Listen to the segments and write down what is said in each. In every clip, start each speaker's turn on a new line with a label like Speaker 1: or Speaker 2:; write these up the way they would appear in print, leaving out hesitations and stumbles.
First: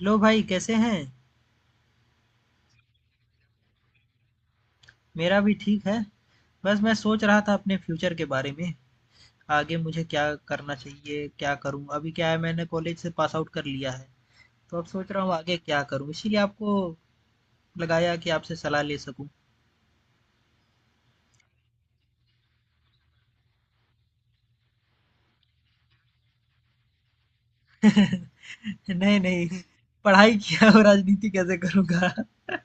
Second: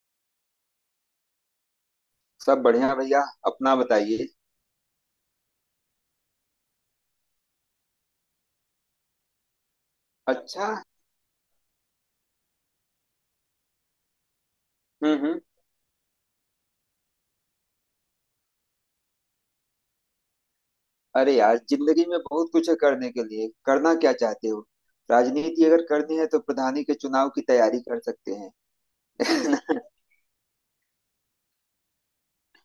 Speaker 1: Hello भाई कैसे हैं?
Speaker 2: सब बढ़िया भैया। अपना बताइए।
Speaker 1: मेरा भी ठीक है। बस मैं सोच रहा था अपने फ्यूचर के बारे में, आगे मुझे क्या
Speaker 2: अच्छा।
Speaker 1: करना चाहिए, क्या करूं। अभी क्या है मैंने कॉलेज से पास आउट कर लिया है, तो अब सोच रहा हूँ
Speaker 2: हम्म।
Speaker 1: आगे क्या करूं। इसीलिए आपको लगाया कि आपसे सलाह ले सकूं।
Speaker 2: अरे यार, जिंदगी में बहुत कुछ है करने के लिए, करना क्या चाहते हो? राजनीति अगर करनी है तो प्रधानी के चुनाव की तैयारी कर सकते
Speaker 1: नहीं नहीं
Speaker 2: हैं।
Speaker 1: पढ़ाई किया और राजनीति कैसे करूंगा।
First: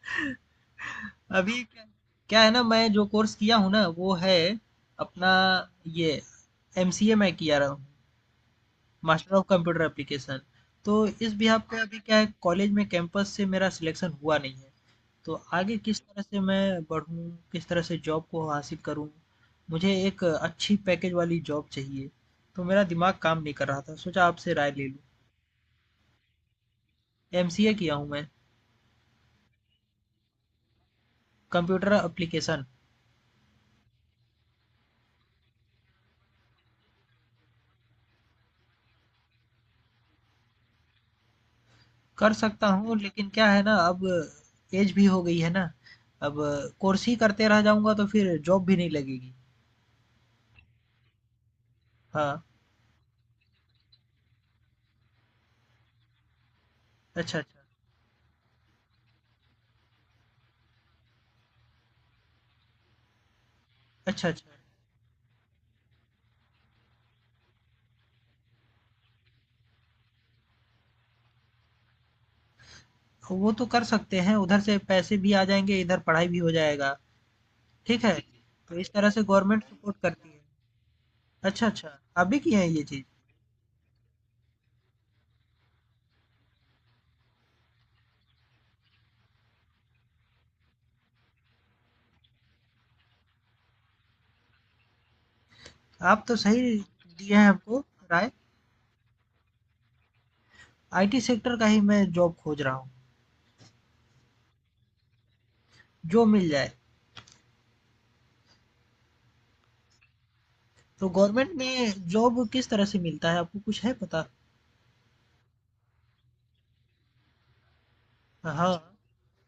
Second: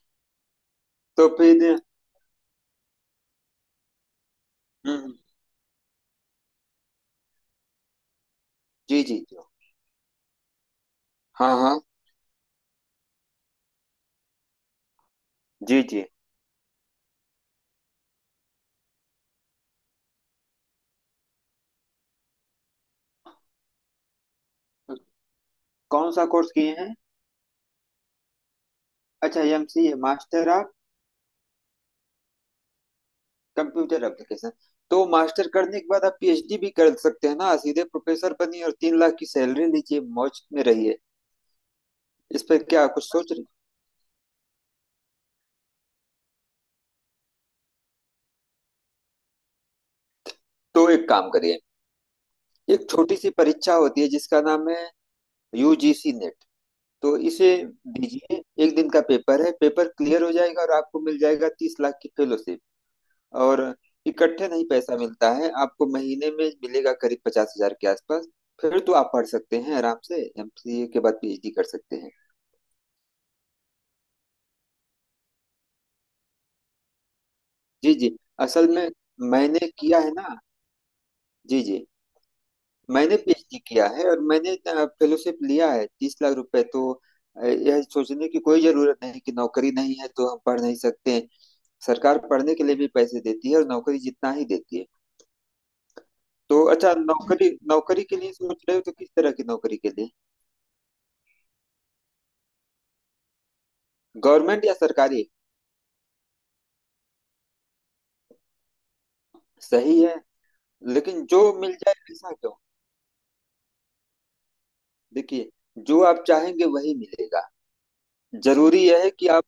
Speaker 2: तो
Speaker 1: अभी
Speaker 2: फिर?
Speaker 1: क्या, क्या है ना मैं जो कोर्स किया हूँ ना वो है
Speaker 2: हम्म।
Speaker 1: अपना ये एमसीए मैं किया रहा
Speaker 2: जी जी
Speaker 1: मास्टर
Speaker 2: जी।
Speaker 1: ऑफ कंप्यूटर एप्लीकेशन तो इस
Speaker 2: हाँ
Speaker 1: बिहाफ पे
Speaker 2: हाँ।
Speaker 1: अभी क्या है कॉलेज में कैंपस से मेरा सिलेक्शन हुआ नहीं है तो आगे
Speaker 2: जी
Speaker 1: किस
Speaker 2: जी।
Speaker 1: तरह से मैं बढ़ूँ किस तरह से जॉब को हासिल करूँ मुझे एक अच्छी पैकेज वाली जॉब चाहिए तो मेरा दिमाग काम नहीं कर रहा था सोचा आपसे राय ले लूँ
Speaker 2: कौन सा कोर्स किए हैं?
Speaker 1: एमसीए किया हूँ मैं
Speaker 2: अच्छा, MCA, master of
Speaker 1: computer application
Speaker 2: computer application. तो मास्टर करने के बाद आप पीएचडी भी कर सकते हैं ना, सीधे प्रोफेसर बनिए और 3 लाख की सैलरी लीजिए, मौज में रहिए।
Speaker 1: कर
Speaker 2: इस पे
Speaker 1: सकता
Speaker 2: क्या
Speaker 1: हूँ
Speaker 2: कुछ
Speaker 1: लेकिन
Speaker 2: सोच
Speaker 1: क्या
Speaker 2: रही?
Speaker 1: है ना अब एज भी हो गई है ना अब कोर्स ही करते रह जाऊँगा तो फिर जॉब भी नहीं लगेगी
Speaker 2: तो एक काम करिए,
Speaker 1: हाँ
Speaker 2: एक छोटी सी परीक्षा होती है जिसका नाम है यूजीसी नेट। तो
Speaker 1: अच्छा
Speaker 2: इसे
Speaker 1: अच्छा
Speaker 2: दीजिए, एक दिन का पेपर है, पेपर क्लियर हो जाएगा और आपको मिल जाएगा 30 लाख की फेलोशिप। और
Speaker 1: अच्छा अच्छा
Speaker 2: इकट्ठे नहीं पैसा मिलता है, आपको महीने में मिलेगा करीब 50 हजार के आसपास। फिर तो आप पढ़ सकते हैं आराम से, एमसीए के बाद पीएचडी कर सकते हैं।
Speaker 1: तो वो तो कर सकते हैं, उधर से पैसे भी आ जाएँगे, इधर पढ़ाई भी हो जाएगा,
Speaker 2: जी
Speaker 1: ठीक
Speaker 2: जी।
Speaker 1: है?
Speaker 2: असल
Speaker 1: तो
Speaker 2: में
Speaker 1: इस तरह से गवर्नमेंट
Speaker 2: मैंने
Speaker 1: सपोर्ट
Speaker 2: किया है
Speaker 1: करती
Speaker 2: ना।
Speaker 1: है।
Speaker 2: जी
Speaker 1: अच्छा,
Speaker 2: जी।
Speaker 1: अच्छा, आप भी किए हैं ये चीज़?
Speaker 2: मैंने पीएचडी किया है और मैंने फेलोशिप लिया है 30 लाख रुपए। तो यह सोचने की कोई जरूरत नहीं कि नौकरी नहीं है तो हम पढ़ नहीं सकते हैं। सरकार पढ़ने के लिए भी पैसे देती है और नौकरी जितना ही देती है।
Speaker 1: आप तो
Speaker 2: तो
Speaker 1: सही
Speaker 2: अच्छा,
Speaker 1: दिए हैं
Speaker 2: नौकरी
Speaker 1: हमको
Speaker 2: नौकरी के
Speaker 1: राय।
Speaker 2: लिए सोच रहे हो तो किस तरह की नौकरी के लिए?
Speaker 1: आईटी सेक्टर का ही मैं जॉब खोज रहा हूँ,
Speaker 2: गवर्नमेंट या सरकारी?
Speaker 1: जो मिल जाए।
Speaker 2: सही है,
Speaker 1: तो
Speaker 2: लेकिन जो
Speaker 1: गवर्नमेंट
Speaker 2: मिल जाए
Speaker 1: में
Speaker 2: ऐसा
Speaker 1: जॉब
Speaker 2: क्यों?
Speaker 1: किस तरह से मिलता है, आपको कुछ है पता?
Speaker 2: देखिए, जो आप चाहेंगे वही मिलेगा।
Speaker 1: हाँ,
Speaker 2: जरूरी यह है कि आप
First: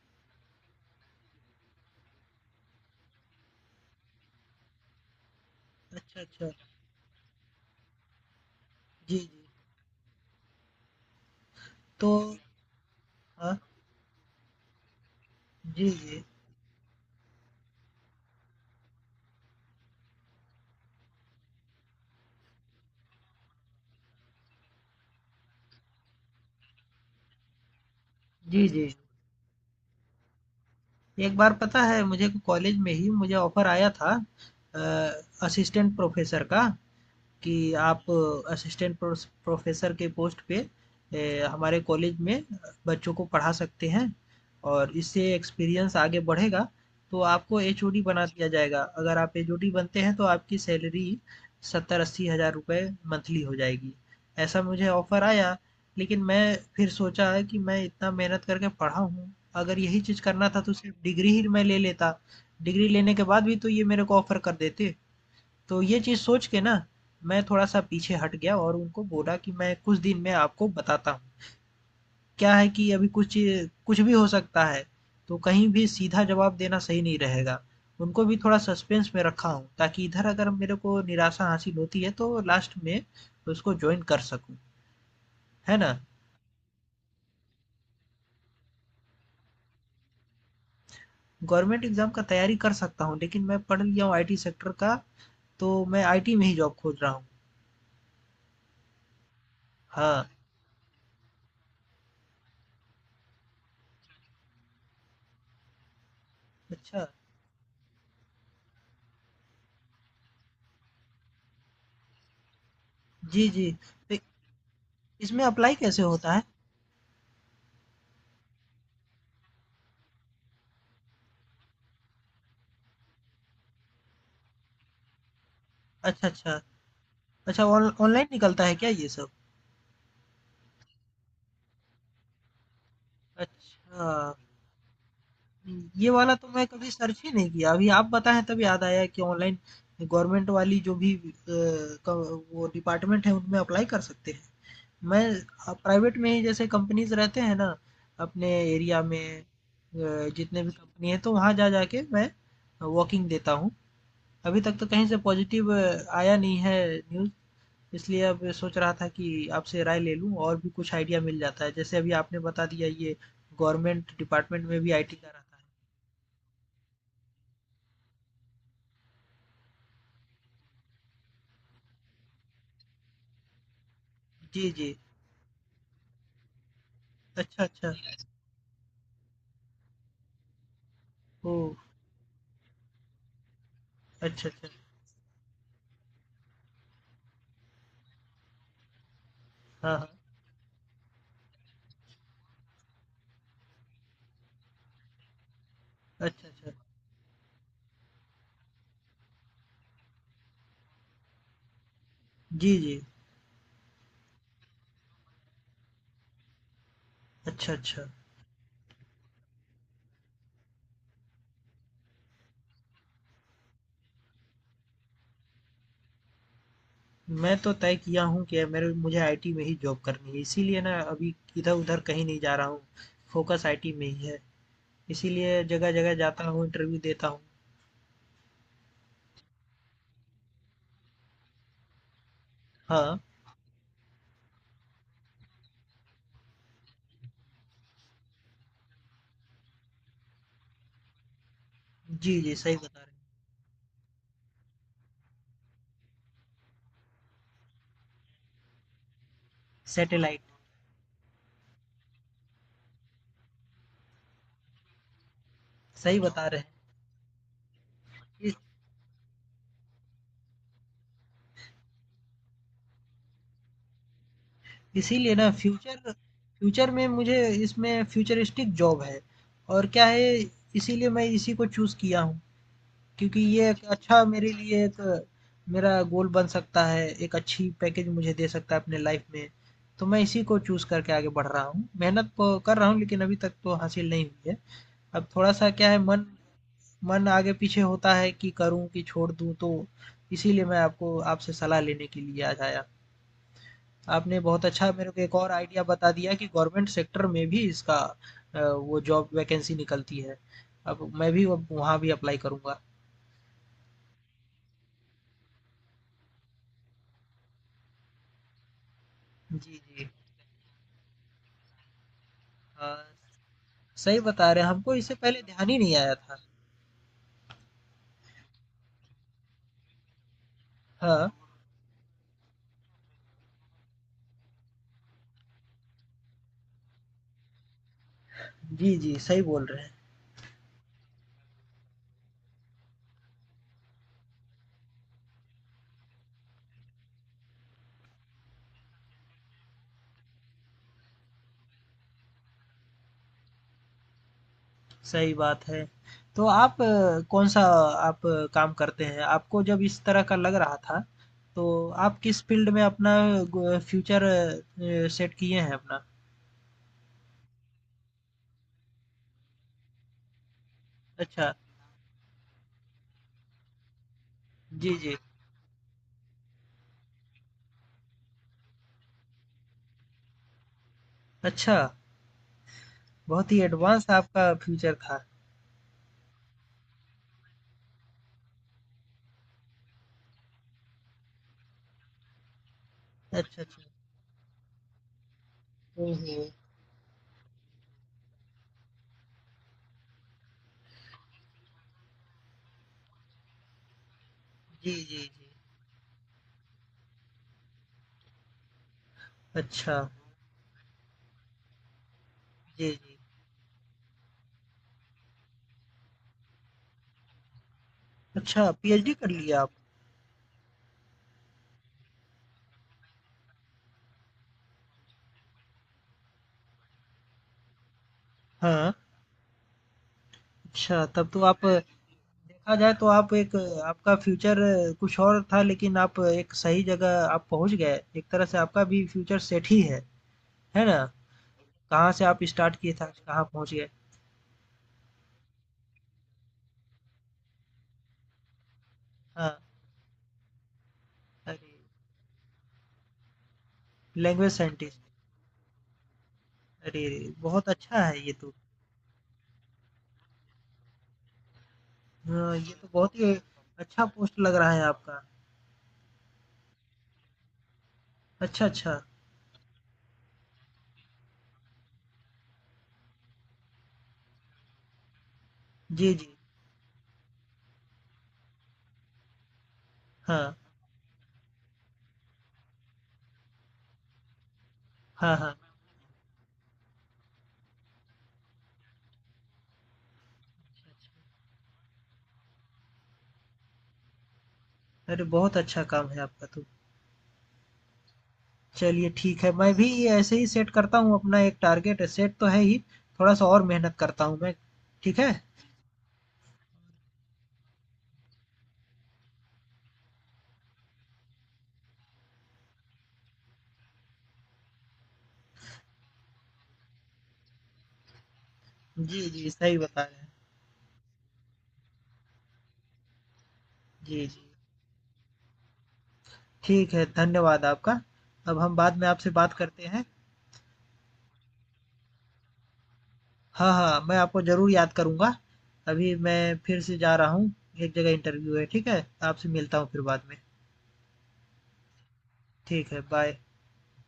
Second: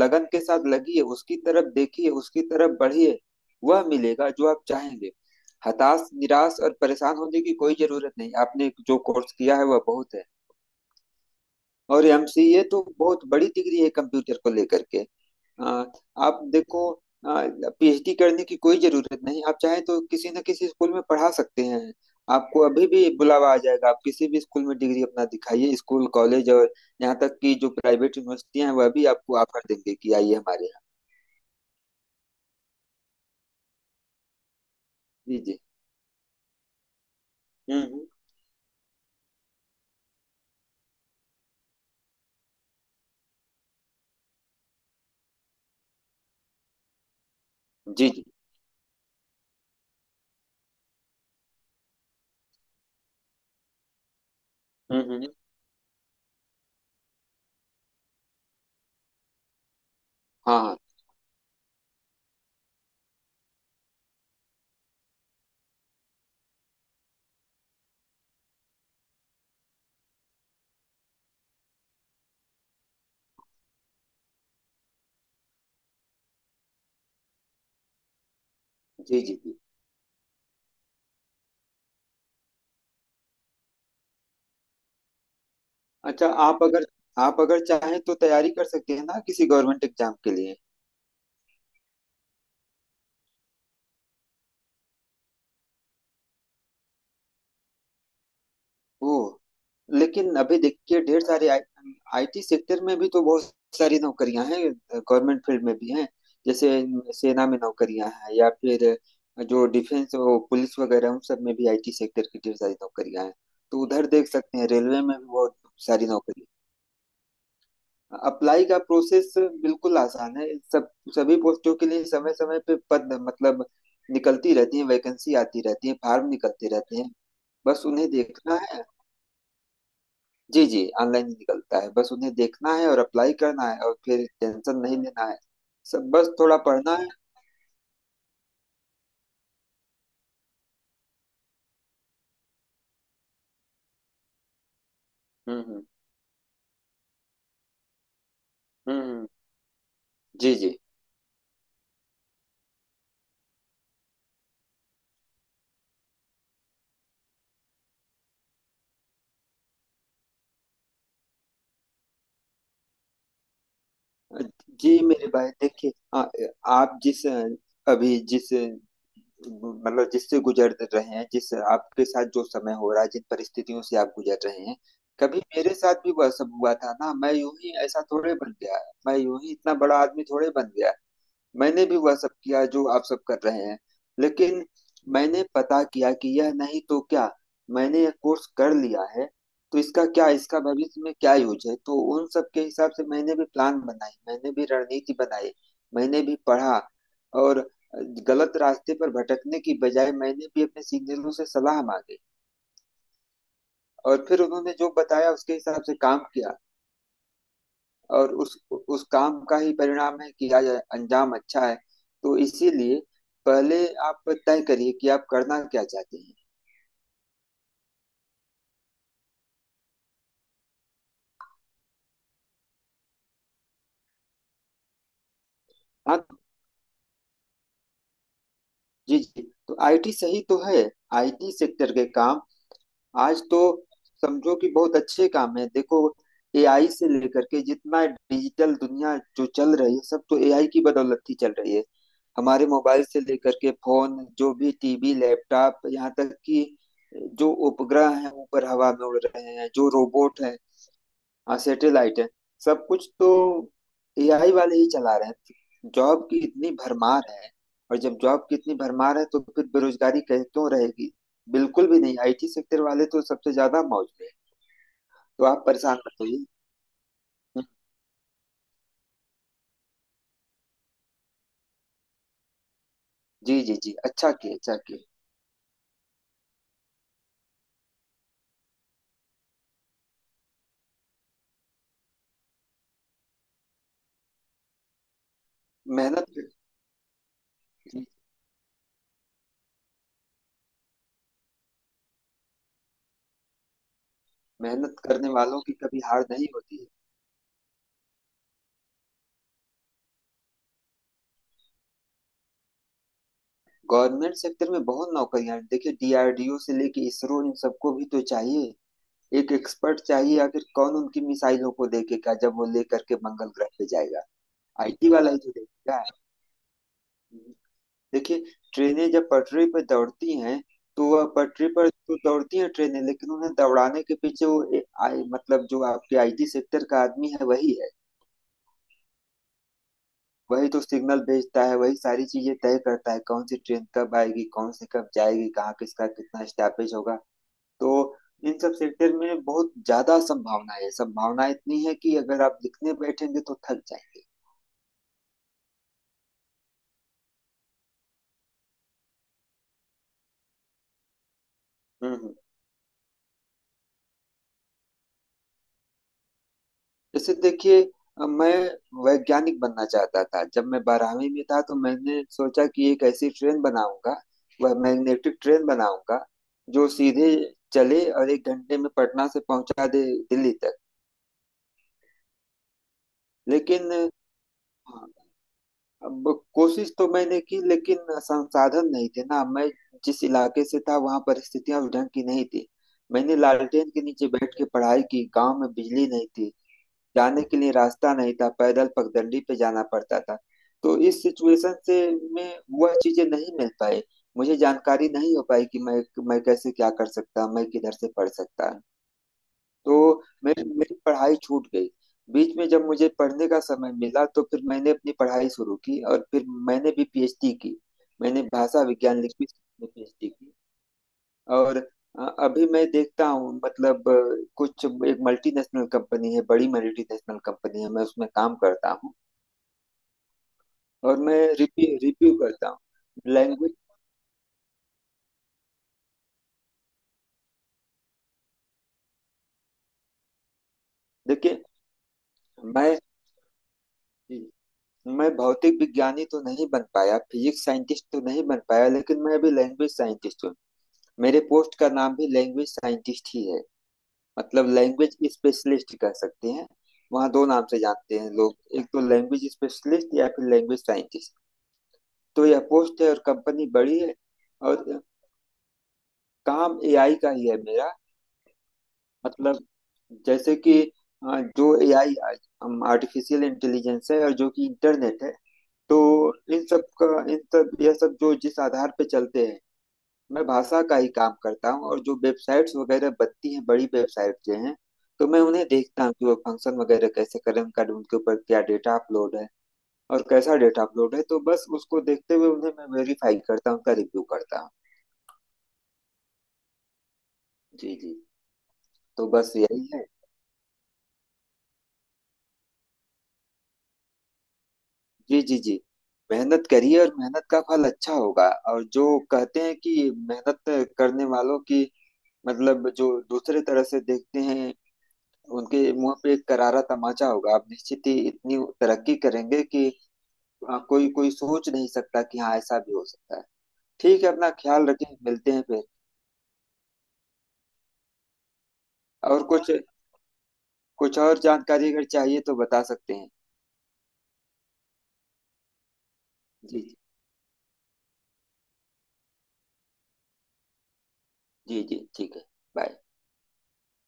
Speaker 2: लगन के साथ लगिए, उसकी तरफ देखिए, उसकी तरफ बढ़िए। वह मिलेगा जो आप चाहेंगे। हताश,
Speaker 1: अच्छा, अच्छा।
Speaker 2: निराश और परेशान होने की कोई जरूरत नहीं। आपने जो
Speaker 1: जी,
Speaker 2: कोर्स
Speaker 1: जी।
Speaker 2: किया है वह बहुत है, और
Speaker 1: तो
Speaker 2: एमसीए तो बहुत बड़ी
Speaker 1: हाँ,
Speaker 2: डिग्री है कंप्यूटर को लेकर के। आ,
Speaker 1: जी, जी।
Speaker 2: आप देखो, पीएचडी करने की कोई जरूरत नहीं। आप चाहें तो किसी न किसी स्कूल में पढ़ा सकते हैं, आपको अभी भी बुलावा आ जाएगा। आप किसी भी स्कूल में डिग्री अपना दिखाइए, स्कूल, कॉलेज, और यहाँ तक कि जो प्राइवेट
Speaker 1: जी,
Speaker 2: यूनिवर्सिटियां हैं
Speaker 1: जी।
Speaker 2: वह भी आपको ऑफर देंगे कि आइए हमारे यहाँ।
Speaker 1: एक बार पता है मुझे कॉलेज में ही मुझे ऑफ़र आया था अ,
Speaker 2: जी जी।
Speaker 1: असिस्टेंट प्रोफ़ेसर का। कि आप
Speaker 2: हम्म।
Speaker 1: असिस्टेंट प्रोस प्रोफ़ेसर के पोस्ट पे हमारे कॉलेज में बच्चों को पढ़ा सकते हैं और इससे एक्सपीरियंस आगे बढ़ेगा, तो आपको एचओडी
Speaker 2: जी जी।
Speaker 1: बना दिया जाएगा। अगर आप एचओडी बनते हैं तो आपकी सैलरी 70-80 हज़ार रुपए मंथली हो जाएगी। ऐसा मुझे ऑफ़र
Speaker 2: हम्म।
Speaker 1: आया, लेकिन मैं फिर सोचा है कि मैं इतना मेहनत करके पढ़ा हूँ, अगर यही चीज़ करना
Speaker 2: हाँ
Speaker 1: था तो
Speaker 2: हाँ।
Speaker 1: सिर्फ़ डिग्री ही मैं ले लेता। डिग्री लेने के बाद भी तो ये मेरे को ऑफ़र कर देते। तो ये चीज़ सोच के ना, मैं थोड़ा-सा पीछे हट गया और उनको बोला कि मैं कुछ दिन में आपको बताता हूँ। क्या है कि अभी कुछ भी हो सकता है, तो कहीं भी सीधा जवाब देना सही नहीं रहेगा। उनको भी थोड़ा सस्पेंस
Speaker 2: जी
Speaker 1: में
Speaker 2: जी
Speaker 1: रखा
Speaker 2: जी।
Speaker 1: हूँ ताकि इधर अगर मेरे को निराशा हासिल होती है तो लास्ट में उसको जॉइन कर सकूँ, है ना?
Speaker 2: अच्छा, आप अगर चाहें तो तैयारी कर सकते हैं ना किसी गवर्नमेंट एग्जाम के लिए।
Speaker 1: गवर्नमेंट एग्ज़ाम का तैयारी कर सकता हूँ लेकिन मैं पढ़ लिया हूँ आईटी सेक्टर का, तो मैं आईटी में ही जॉब खोज रहा हूँ।
Speaker 2: ओ,
Speaker 1: हाँ,
Speaker 2: लेकिन अभी देखिए ढेर सारे आईटी सेक्टर में भी तो बहुत सारी नौकरियां हैं, गवर्नमेंट फील्ड में भी हैं। जैसे
Speaker 1: अच्छा।
Speaker 2: सेना में नौकरियां हैं, या फिर जो डिफेंस, वो पुलिस वगैरह, उन सब में भी आईटी सेक्टर की ढेर सारी नौकरियां हैं।
Speaker 1: जी, जी।
Speaker 2: तो उधर
Speaker 1: तो
Speaker 2: देख सकते हैं, रेलवे में भी
Speaker 1: इसमें
Speaker 2: बहुत
Speaker 1: अप्लाई कैसे
Speaker 2: सारी
Speaker 1: होता है?
Speaker 2: नौकरी। अप्लाई का प्रोसेस बिल्कुल आसान है, सब, सभी पोस्टों के लिए समय समय पे पद, मतलब निकलती रहती है, वैकेंसी आती रहती है,
Speaker 1: अच्छा,
Speaker 2: फार्म
Speaker 1: अच्छा।
Speaker 2: निकलते रहते हैं,
Speaker 1: अच्छा
Speaker 2: बस
Speaker 1: ऑन
Speaker 2: उन्हें
Speaker 1: ऑनलाइन
Speaker 2: देखना
Speaker 1: निकलता है
Speaker 2: है।
Speaker 1: क्या ये सब?
Speaker 2: जी जी, ऑनलाइन ही निकलता है, बस उन्हें देखना है और अप्लाई करना है और
Speaker 1: अच्छा,
Speaker 2: फिर टेंशन नहीं लेना है,
Speaker 1: ये
Speaker 2: सब बस
Speaker 1: वाला तो
Speaker 2: थोड़ा
Speaker 1: मैं कभी
Speaker 2: पढ़ना है।
Speaker 1: सर्च ही नहीं किया। अभी आप बताएँ तब याद आया कि ऑनलाइन गवर्नमेंट वाली जो भी अ, क वो डिपार्टमेंट है उनमें अप्लाई कर सकते हैं। मैं
Speaker 2: हम्म।
Speaker 1: प्राइवेट में ही जैसे कंपनीज़ रहते हैं ना अपने एरिया
Speaker 2: हम्म।
Speaker 1: में
Speaker 2: जी
Speaker 1: जितने भी
Speaker 2: जी
Speaker 1: कंपनी है तो वहाँ जा जा के मैं वॉकिंग देता हूँ। अभी तक तो कहीं से पॉजिटिव आया नहीं है न्यूज़। इसलिए अब सोच रहा था कि आपसे राय ले लूँ और भी कुछ आइडिया मिल जाता है। जैसे अभी आपने बता दिया ये गवर्नमेंट डिपार्टमेंट में भी
Speaker 2: जी
Speaker 1: आईटी
Speaker 2: मेरे
Speaker 1: का रहता
Speaker 2: भाई,
Speaker 1: है।
Speaker 2: देखिए आ- आप जिस अभी जिस मतलब जिससे गुजर रहे हैं, जिस आपके साथ जो समय हो रहा है, जिन परिस्थितियों से आप गुजर रहे
Speaker 1: जी,
Speaker 2: हैं,
Speaker 1: जी।
Speaker 2: कभी मेरे साथ भी वह सब हुआ था ना। मैं यूं
Speaker 1: अच्छा,
Speaker 2: ही
Speaker 1: अच्छा।
Speaker 2: ऐसा थोड़े बन गया, मैं यूं ही इतना बड़ा आदमी थोड़े बन गया।
Speaker 1: ओह!
Speaker 2: मैंने भी वह सब किया जो आप सब कर रहे हैं,
Speaker 1: अच्छा,
Speaker 2: लेकिन
Speaker 1: अच्छा।
Speaker 2: मैंने पता किया कि यह नहीं तो क्या। मैंने यह कोर्स कर लिया है तो
Speaker 1: हाँ,
Speaker 2: इसका
Speaker 1: हाँ।
Speaker 2: क्या, इसका भविष्य में क्या यूज है, तो उन सब के हिसाब से मैंने भी प्लान बनाई, मैंने भी रणनीति बनाई, मैंने भी
Speaker 1: अच्छा, अच्छा।
Speaker 2: पढ़ा। और गलत रास्ते पर भटकने की बजाय मैंने भी अपने सीनियरों से सलाह मांगी,
Speaker 1: जी, जी।
Speaker 2: और फिर उन्होंने जो बताया उसके हिसाब से काम किया,
Speaker 1: अच्छा, अच्छा।
Speaker 2: और उस काम का ही परिणाम है कि आज अंजाम अच्छा है। तो इसीलिए पहले आप तय करिए कि आप करना क्या चाहते हैं।
Speaker 1: मैं तो तय किया हूँ कि मेरे मुझे आईटी में ही जॉब करनी है। इसीलिए ना अभी इधर-उधर कहीं नहीं जा रहा हूँ। फ़ोकस आईटी में ही है। इसीलिए जगह-जगह
Speaker 2: हाँ।
Speaker 1: जाता हूँ, इंटरव्यू देता हूँ।
Speaker 2: जी जी। तो आईटी सही तो है, आईटी सेक्टर के काम
Speaker 1: हाँ।
Speaker 2: आज तो समझो कि बहुत अच्छे काम है। देखो एआई से लेकर के जितना डिजिटल दुनिया जो चल रही है सब तो एआई की बदौलत ही चल रही है।
Speaker 1: जी, जी।
Speaker 2: हमारे
Speaker 1: सही बता रहे
Speaker 2: मोबाइल से
Speaker 1: हैं।
Speaker 2: लेकर के फोन, जो भी टीवी, लैपटॉप, यहाँ तक कि जो उपग्रह हैं ऊपर हवा में उड़ रहे हैं, जो रोबोट
Speaker 1: सैटेलाइट।
Speaker 2: हैं, हाँ सैटेलाइट है, सब कुछ तो एआई वाले ही चला रहे हैं।
Speaker 1: सही
Speaker 2: जॉब की
Speaker 1: बता रहे
Speaker 2: इतनी भरमार है, और जब जॉब
Speaker 1: हैं।
Speaker 2: की इतनी भरमार है तो फिर बेरोजगारी कहीं क्यों रहेगी, बिल्कुल भी नहीं। आईटी सेक्टर वाले तो सबसे ज्यादा मौज में हैं।
Speaker 1: इसीलिए
Speaker 2: तो
Speaker 1: ना
Speaker 2: आप
Speaker 1: फ्यूचर
Speaker 2: परेशान मत होइए।
Speaker 1: फ्यूचर में मुझे
Speaker 2: हम्म।
Speaker 1: इसमें फ्यूचरिस्टिक जॉब है और क्या है इसीलिए मैं इसी को चूज़ किया हूँ क्योंकि
Speaker 2: जी
Speaker 1: ये
Speaker 2: जी
Speaker 1: एक
Speaker 2: जी।
Speaker 1: अच्छा
Speaker 2: अच्छा
Speaker 1: मेरे
Speaker 2: किए, अच्छा
Speaker 1: लिए एक
Speaker 2: किए।
Speaker 1: मेरा गोल बन सकता है एक अच्छी पैकेज मुझे दे सकता है अपने लाइफ में तो मैं इसी को चूज़ करके आगे बढ़ रहा हूँ मेहनत तो कर रहा हूँ लेकिन अभी तक तो हासिल नहीं हुई है अब थोड़ा सा क्या है मन
Speaker 2: मेहनत,
Speaker 1: मन आगे पीछे होता है कि करूँ कि छोड़ दूँ तो इसीलिए मैं आपको आपसे सलाह लेने के लिए आज आया हूं। आपने बहुत अच्छा
Speaker 2: मेहनत
Speaker 1: मेरे को
Speaker 2: करने
Speaker 1: एक और
Speaker 2: वालों की
Speaker 1: आइडिया
Speaker 2: कभी
Speaker 1: बता
Speaker 2: हार
Speaker 1: दिया कि
Speaker 2: नहीं होती
Speaker 1: गवर्नमेंट
Speaker 2: है।
Speaker 1: सेक्टर में भी इसका वो जॉब वैकेंसी निकलती है। अब वहाँ भी अप्लाई करूँगा।
Speaker 2: गवर्नमेंट सेक्टर में बहुत नौकरियां हैं। देखिए, डीआरडीओ से लेके इसरो, इन सबको भी तो चाहिए, एक
Speaker 1: जी,
Speaker 2: एक्सपर्ट
Speaker 1: जी।
Speaker 2: चाहिए। आखिर कौन उनकी मिसाइलों को देखेगा जब वो
Speaker 1: हाँ,
Speaker 2: लेकर के मंगल ग्रह पे
Speaker 1: सही
Speaker 2: जाएगा?
Speaker 1: बता रहे हैं, हमको
Speaker 2: आईटी
Speaker 1: इससे
Speaker 2: वाला ही
Speaker 1: पहले
Speaker 2: तो
Speaker 1: ध्यान ही नहीं
Speaker 2: देखेगा।
Speaker 1: आया था।
Speaker 2: देखिए, ट्रेनें जब पटरी पर दौड़ती हैं, तो वह
Speaker 1: हाँ।
Speaker 2: पटरी पर तो दौड़ती हैं ट्रेनें, लेकिन उन्हें दौड़ाने के पीछे वो ए, आई, मतलब जो आपके आईटी सेक्टर का आदमी है वही है।
Speaker 1: जी, जी, सही बोल रहे हैं।
Speaker 2: वही तो सिग्नल भेजता है, वही सारी चीजें तय करता है, कौन सी ट्रेन कब आएगी, कौन सी कब जाएगी, कहाँ किसका कितना स्टॉपेज होगा। तो इन सब सेक्टर में बहुत ज्यादा संभावना है, संभावना इतनी है कि अगर आप लिखने बैठेंगे तो थक जाएंगे।
Speaker 1: सही बात है। तो आप कौन-सा आप काम करते हैं? आपको जब इस तरह का लग रहा था, तो आप
Speaker 2: हम्म।
Speaker 1: किस फील्ड में अपना ग फ्यूचर सेट किए हैं अपना?
Speaker 2: जैसे देखिए, मैं वैज्ञानिक बनना चाहता था। जब मैं 12वीं में
Speaker 1: अच्छा।
Speaker 2: था तो मैंने सोचा कि एक ऐसी ट्रेन बनाऊंगा, वह
Speaker 1: जी, जी।
Speaker 2: मैग्नेटिक ट्रेन बनाऊंगा, जो सीधे चले और 1 घंटे में पटना से पहुंचा दे दिल्ली तक।
Speaker 1: अच्छा। बहुत ही
Speaker 2: लेकिन
Speaker 1: एडवांस आपका फ्यूचर
Speaker 2: हाँ,
Speaker 1: था।
Speaker 2: अब कोशिश तो मैंने की, लेकिन संसाधन नहीं थे ना। मैं जिस इलाके से था वहां परिस्थितियां उस ढंग की नहीं थी। मैंने
Speaker 1: अच्छा, अच्छा।
Speaker 2: लालटेन के नीचे बैठ के पढ़ाई की, गांव में बिजली
Speaker 1: हुँ,
Speaker 2: नहीं थी,
Speaker 1: हुँ।
Speaker 2: जाने के लिए रास्ता नहीं था, पैदल पगडंडी पे जाना पड़ता था। तो इस सिचुएशन से मैं वह चीजें नहीं मिल पाई, मुझे
Speaker 1: जी,
Speaker 2: जानकारी
Speaker 1: जी,
Speaker 2: नहीं हो
Speaker 1: जी।
Speaker 2: पाई कि मैं कैसे क्या कर सकता, मैं किधर से पढ़ सकता। तो
Speaker 1: अच्छा।
Speaker 2: मेरी मेरी पढ़ाई छूट गई बीच में। जब
Speaker 1: जी,
Speaker 2: मुझे
Speaker 1: जी।
Speaker 2: पढ़ने का समय मिला तो फिर मैंने अपनी पढ़ाई शुरू की, और फिर मैंने भी पीएचडी की। मैंने
Speaker 1: अच्छा
Speaker 2: भाषा
Speaker 1: पीएचडी
Speaker 2: विज्ञान,
Speaker 1: कर
Speaker 2: लिंग्विस्टिक्स
Speaker 1: लिया आप?
Speaker 2: में पीएचडी की। और अभी मैं देखता हूँ, मतलब कुछ एक मल्टीनेशनल कंपनी है, बड़ी मल्टीनेशनल कंपनी है, मैं उसमें काम करता
Speaker 1: हाँ।
Speaker 2: हूँ,
Speaker 1: अच्छा
Speaker 2: और
Speaker 1: तब
Speaker 2: मैं
Speaker 1: तो आप
Speaker 2: रिव्यू
Speaker 1: देखा
Speaker 2: रिव्यू करता
Speaker 1: जाए तो
Speaker 2: हूँ,
Speaker 1: आप एक
Speaker 2: लैंग्वेज।
Speaker 1: आपका फ्यूचर कुछ और था लेकिन आप एक सही जगह आप पहुँच गए। एक तरह से आपका भी फ्यूचर सेट ही है। है ना?
Speaker 2: देखिए
Speaker 1: कहाँ से आप स्टार्ट किए
Speaker 2: मैं
Speaker 1: थे आज कहाँ पहुँच गए।
Speaker 2: मैं भौतिक विज्ञानी तो नहीं बन पाया, फिजिक्स साइंटिस्ट तो नहीं बन पाया, लेकिन मैं अभी
Speaker 1: हाँ।
Speaker 2: लैंग्वेज साइंटिस्ट हूँ। मेरे
Speaker 1: अरे!
Speaker 2: पोस्ट का नाम भी लैंग्वेज साइंटिस्ट ही है।
Speaker 1: लैंग्वेज
Speaker 2: मतलब
Speaker 1: साइंटिस्ट।
Speaker 2: लैंग्वेज स्पेशलिस्ट कह सकते हैं।
Speaker 1: अरे रे!
Speaker 2: वहाँ दो नाम
Speaker 1: बहुत
Speaker 2: से
Speaker 1: अच्छा
Speaker 2: जानते
Speaker 1: है
Speaker 2: हैं
Speaker 1: ये तो।
Speaker 2: लोग, एक तो लैंग्वेज स्पेशलिस्ट या फिर लैंग्वेज साइंटिस्ट। तो
Speaker 1: हाँ,
Speaker 2: यह
Speaker 1: ये तो
Speaker 2: पोस्ट है
Speaker 1: बहुत
Speaker 2: और
Speaker 1: ही
Speaker 2: कंपनी बड़ी
Speaker 1: अच्छा
Speaker 2: है।
Speaker 1: पोस्ट लग रहा है
Speaker 2: और
Speaker 1: आपका।
Speaker 2: काम एआई का ही है मेरा।
Speaker 1: अच्छा, अच्छा।
Speaker 2: मतलब जैसे कि जो एआई, आर्टिफिशियल इंटेलिजेंस है, और जो कि इंटरनेट है, तो
Speaker 1: जी, जी।
Speaker 2: इन सब का, इन सब यह सब जो जिस आधार पे चलते हैं, मैं
Speaker 1: हाँ।
Speaker 2: भाषा का ही काम करता हूँ। और जो वेबसाइट्स वगैरह बनती हैं, बड़ी वेबसाइट जो हैं, तो
Speaker 1: हाँ,
Speaker 2: मैं
Speaker 1: हाँ।
Speaker 2: उन्हें देखता हूँ कि वो फंक्शन वगैरह कैसे करें उनका, उनके ऊपर क्या डेटा अपलोड है और कैसा डेटा अपलोड है, तो बस उसको देखते हुए उन्हें मैं वेरीफाई करता हूँ, उनका रिव्यू करता हूँ।
Speaker 1: अरे बहुत अच्छा काम है आपका तो।
Speaker 2: जी जी।
Speaker 1: चलिए
Speaker 2: तो
Speaker 1: ठीक है,
Speaker 2: बस
Speaker 1: मैं भी
Speaker 2: यही है।
Speaker 1: ऐसे ही सेट करता हूँ अपना एक टारगेट सेट तो है ही, थोड़ा-सा और मेहनत करता हूँ मैं, ठीक है?
Speaker 2: जी जी जी। मेहनत करिए और मेहनत का फल अच्छा होगा। और जो कहते हैं कि मेहनत करने वालों की, मतलब जो दूसरे तरह से देखते हैं, उनके मुंह पे एक करारा तमाचा होगा। आप निश्चित ही इतनी तरक्की
Speaker 1: जी, जी,
Speaker 2: करेंगे
Speaker 1: सही
Speaker 2: कि
Speaker 1: बता रहे हैं।
Speaker 2: कोई कोई सोच नहीं सकता कि हाँ ऐसा भी हो सकता है। ठीक
Speaker 1: जी,
Speaker 2: है,
Speaker 1: जी।
Speaker 2: अपना ख्याल रखें, मिलते हैं फिर।
Speaker 1: ठीक है, धन्यवाद आपका। अब हम बाद में आपसे
Speaker 2: और
Speaker 1: बात
Speaker 2: कुछ
Speaker 1: करते हैं।
Speaker 2: कुछ और जानकारी अगर चाहिए तो बता सकते हैं।
Speaker 1: हाँ, हाँ, मैं आपको ज़रूर याद करूँगा। अभी मैं फिर
Speaker 2: जी
Speaker 1: से जा रहा हूँ, एक जगह इंटरव्यू है, ठीक है? आपसे मिलता हूँ फिर बाद में।
Speaker 2: जी। जी जी ठीक है।
Speaker 1: ठीक है,
Speaker 2: बाय।
Speaker 1: बाय।